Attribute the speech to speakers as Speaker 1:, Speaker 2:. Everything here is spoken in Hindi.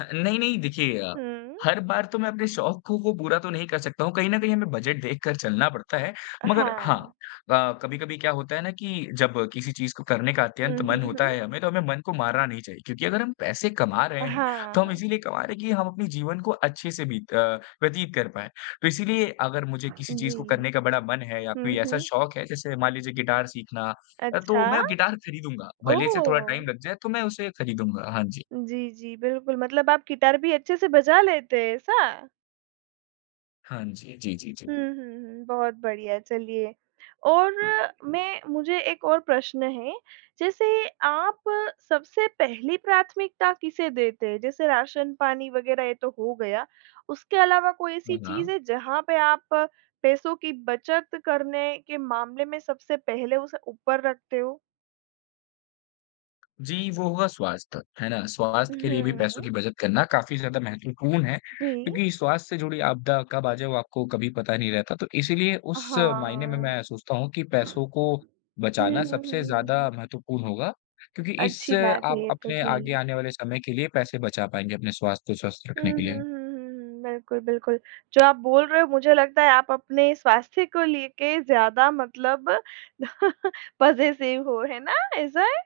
Speaker 1: ह नहीं-नहीं। देखिए,
Speaker 2: हुँ।
Speaker 1: हर बार तो मैं अपने शौक को पूरा तो नहीं कर सकता हूँ, कहीं न कहीं हमें बजट देखकर चलना पड़ता है।
Speaker 2: अ,
Speaker 1: मगर हाँ,
Speaker 2: हाँ।
Speaker 1: अ, कभी-कभी क्या होता है ना कि जब किसी चीज़ को करने का
Speaker 2: हुँ,
Speaker 1: अत्यंत
Speaker 2: हुँ,
Speaker 1: मन होता
Speaker 2: हुँ।
Speaker 1: है हमें, तो हमें मन को मारना नहीं चाहिए। क्योंकि अगर हम पैसे कमा रहे
Speaker 2: अ,
Speaker 1: हैं,
Speaker 2: हाँ,
Speaker 1: तो हम
Speaker 2: हाँ।
Speaker 1: इसीलिए कमा रहे हैं कि हम अपने जीवन को अच्छे से बीत अ, व्यतीत कर पाएँ। तो इसीलिए अगर मुझे किसी चीज़ को
Speaker 2: जी।
Speaker 1: करने का बड़ा मन है या
Speaker 2: हुँ,
Speaker 1: कोई ऐसा
Speaker 2: हुँ।
Speaker 1: शौक है, जैसे मान लीजिए गिटार सीखना अ, तो
Speaker 2: अच्छा!
Speaker 1: मैं गिटार खरीदूँगा। भले से थोड़ा
Speaker 2: ओह!
Speaker 1: टाइम लग जाए तो मैं उसे खरीदूँगा। हाँ जी।
Speaker 2: जी, जी बिल्कुल। मतलब आप गिटार भी अच्छे से बजा लेते हैं, ऐसा?
Speaker 1: हाँ जी। जी, जी, जी।
Speaker 2: हुँ, हुँ, हुँ। बहुत बढ़िया है चलिए और मैं मुझे एक और प्रश्न है जैसे, आप सबसे पहली प्राथमिकता किसे देते हैं जैसे राशन-पानी वग़ैरह ये तो हो गया, उसके अलावा कोई ऐसी
Speaker 1: हाँ,
Speaker 2: चीज़
Speaker 1: हाँ।
Speaker 2: है जहाँ पे आप पैसों की बचत करने के मामले में सबसे पहले उसे ऊपर रखते हो?
Speaker 1: जी, वो होगा स्वास्थ्य, है ना? स्वास्थ्य के लिए भी
Speaker 2: हुँ, हुँ।
Speaker 1: पैसों की बचत करना काफ़ी ज़्यादा महत्वपूर्ण है
Speaker 2: जी।
Speaker 1: क्योंकि स्वास्थ्य से जुड़ी आपदा कब आ जाए वो आपको कभी पता नहीं रहता। तो इसीलिए उस मायने में
Speaker 2: हाँ।
Speaker 1: मैं सोचता हूँ कि पैसों को
Speaker 2: हुँ, हुँ,
Speaker 1: बचाना
Speaker 2: हुँ,
Speaker 1: सबसे ज़्यादा
Speaker 2: हुँ।
Speaker 1: महत्वपूर्ण होगा क्योंकि इस
Speaker 2: अच्छी बात है
Speaker 1: आप
Speaker 2: ये तो।
Speaker 1: अपने आगे
Speaker 2: जी।
Speaker 1: आने वाले समय के लिए पैसे बचा पाएँगे, अपने स्वास्थ्य को स्वस्थ
Speaker 2: हुँ,
Speaker 1: रखने
Speaker 2: हुँ,
Speaker 1: के
Speaker 2: हुँ,
Speaker 1: लिए।
Speaker 2: हुँ, हुँ। बिल्कुल, बिल्कुल। जो आप बोल रहे हो मुझे लगता है आप अपने स्वास्थ्य को लेके ज़्यादा मतलब पज़ेसिव हो, है ना, ऐसा है?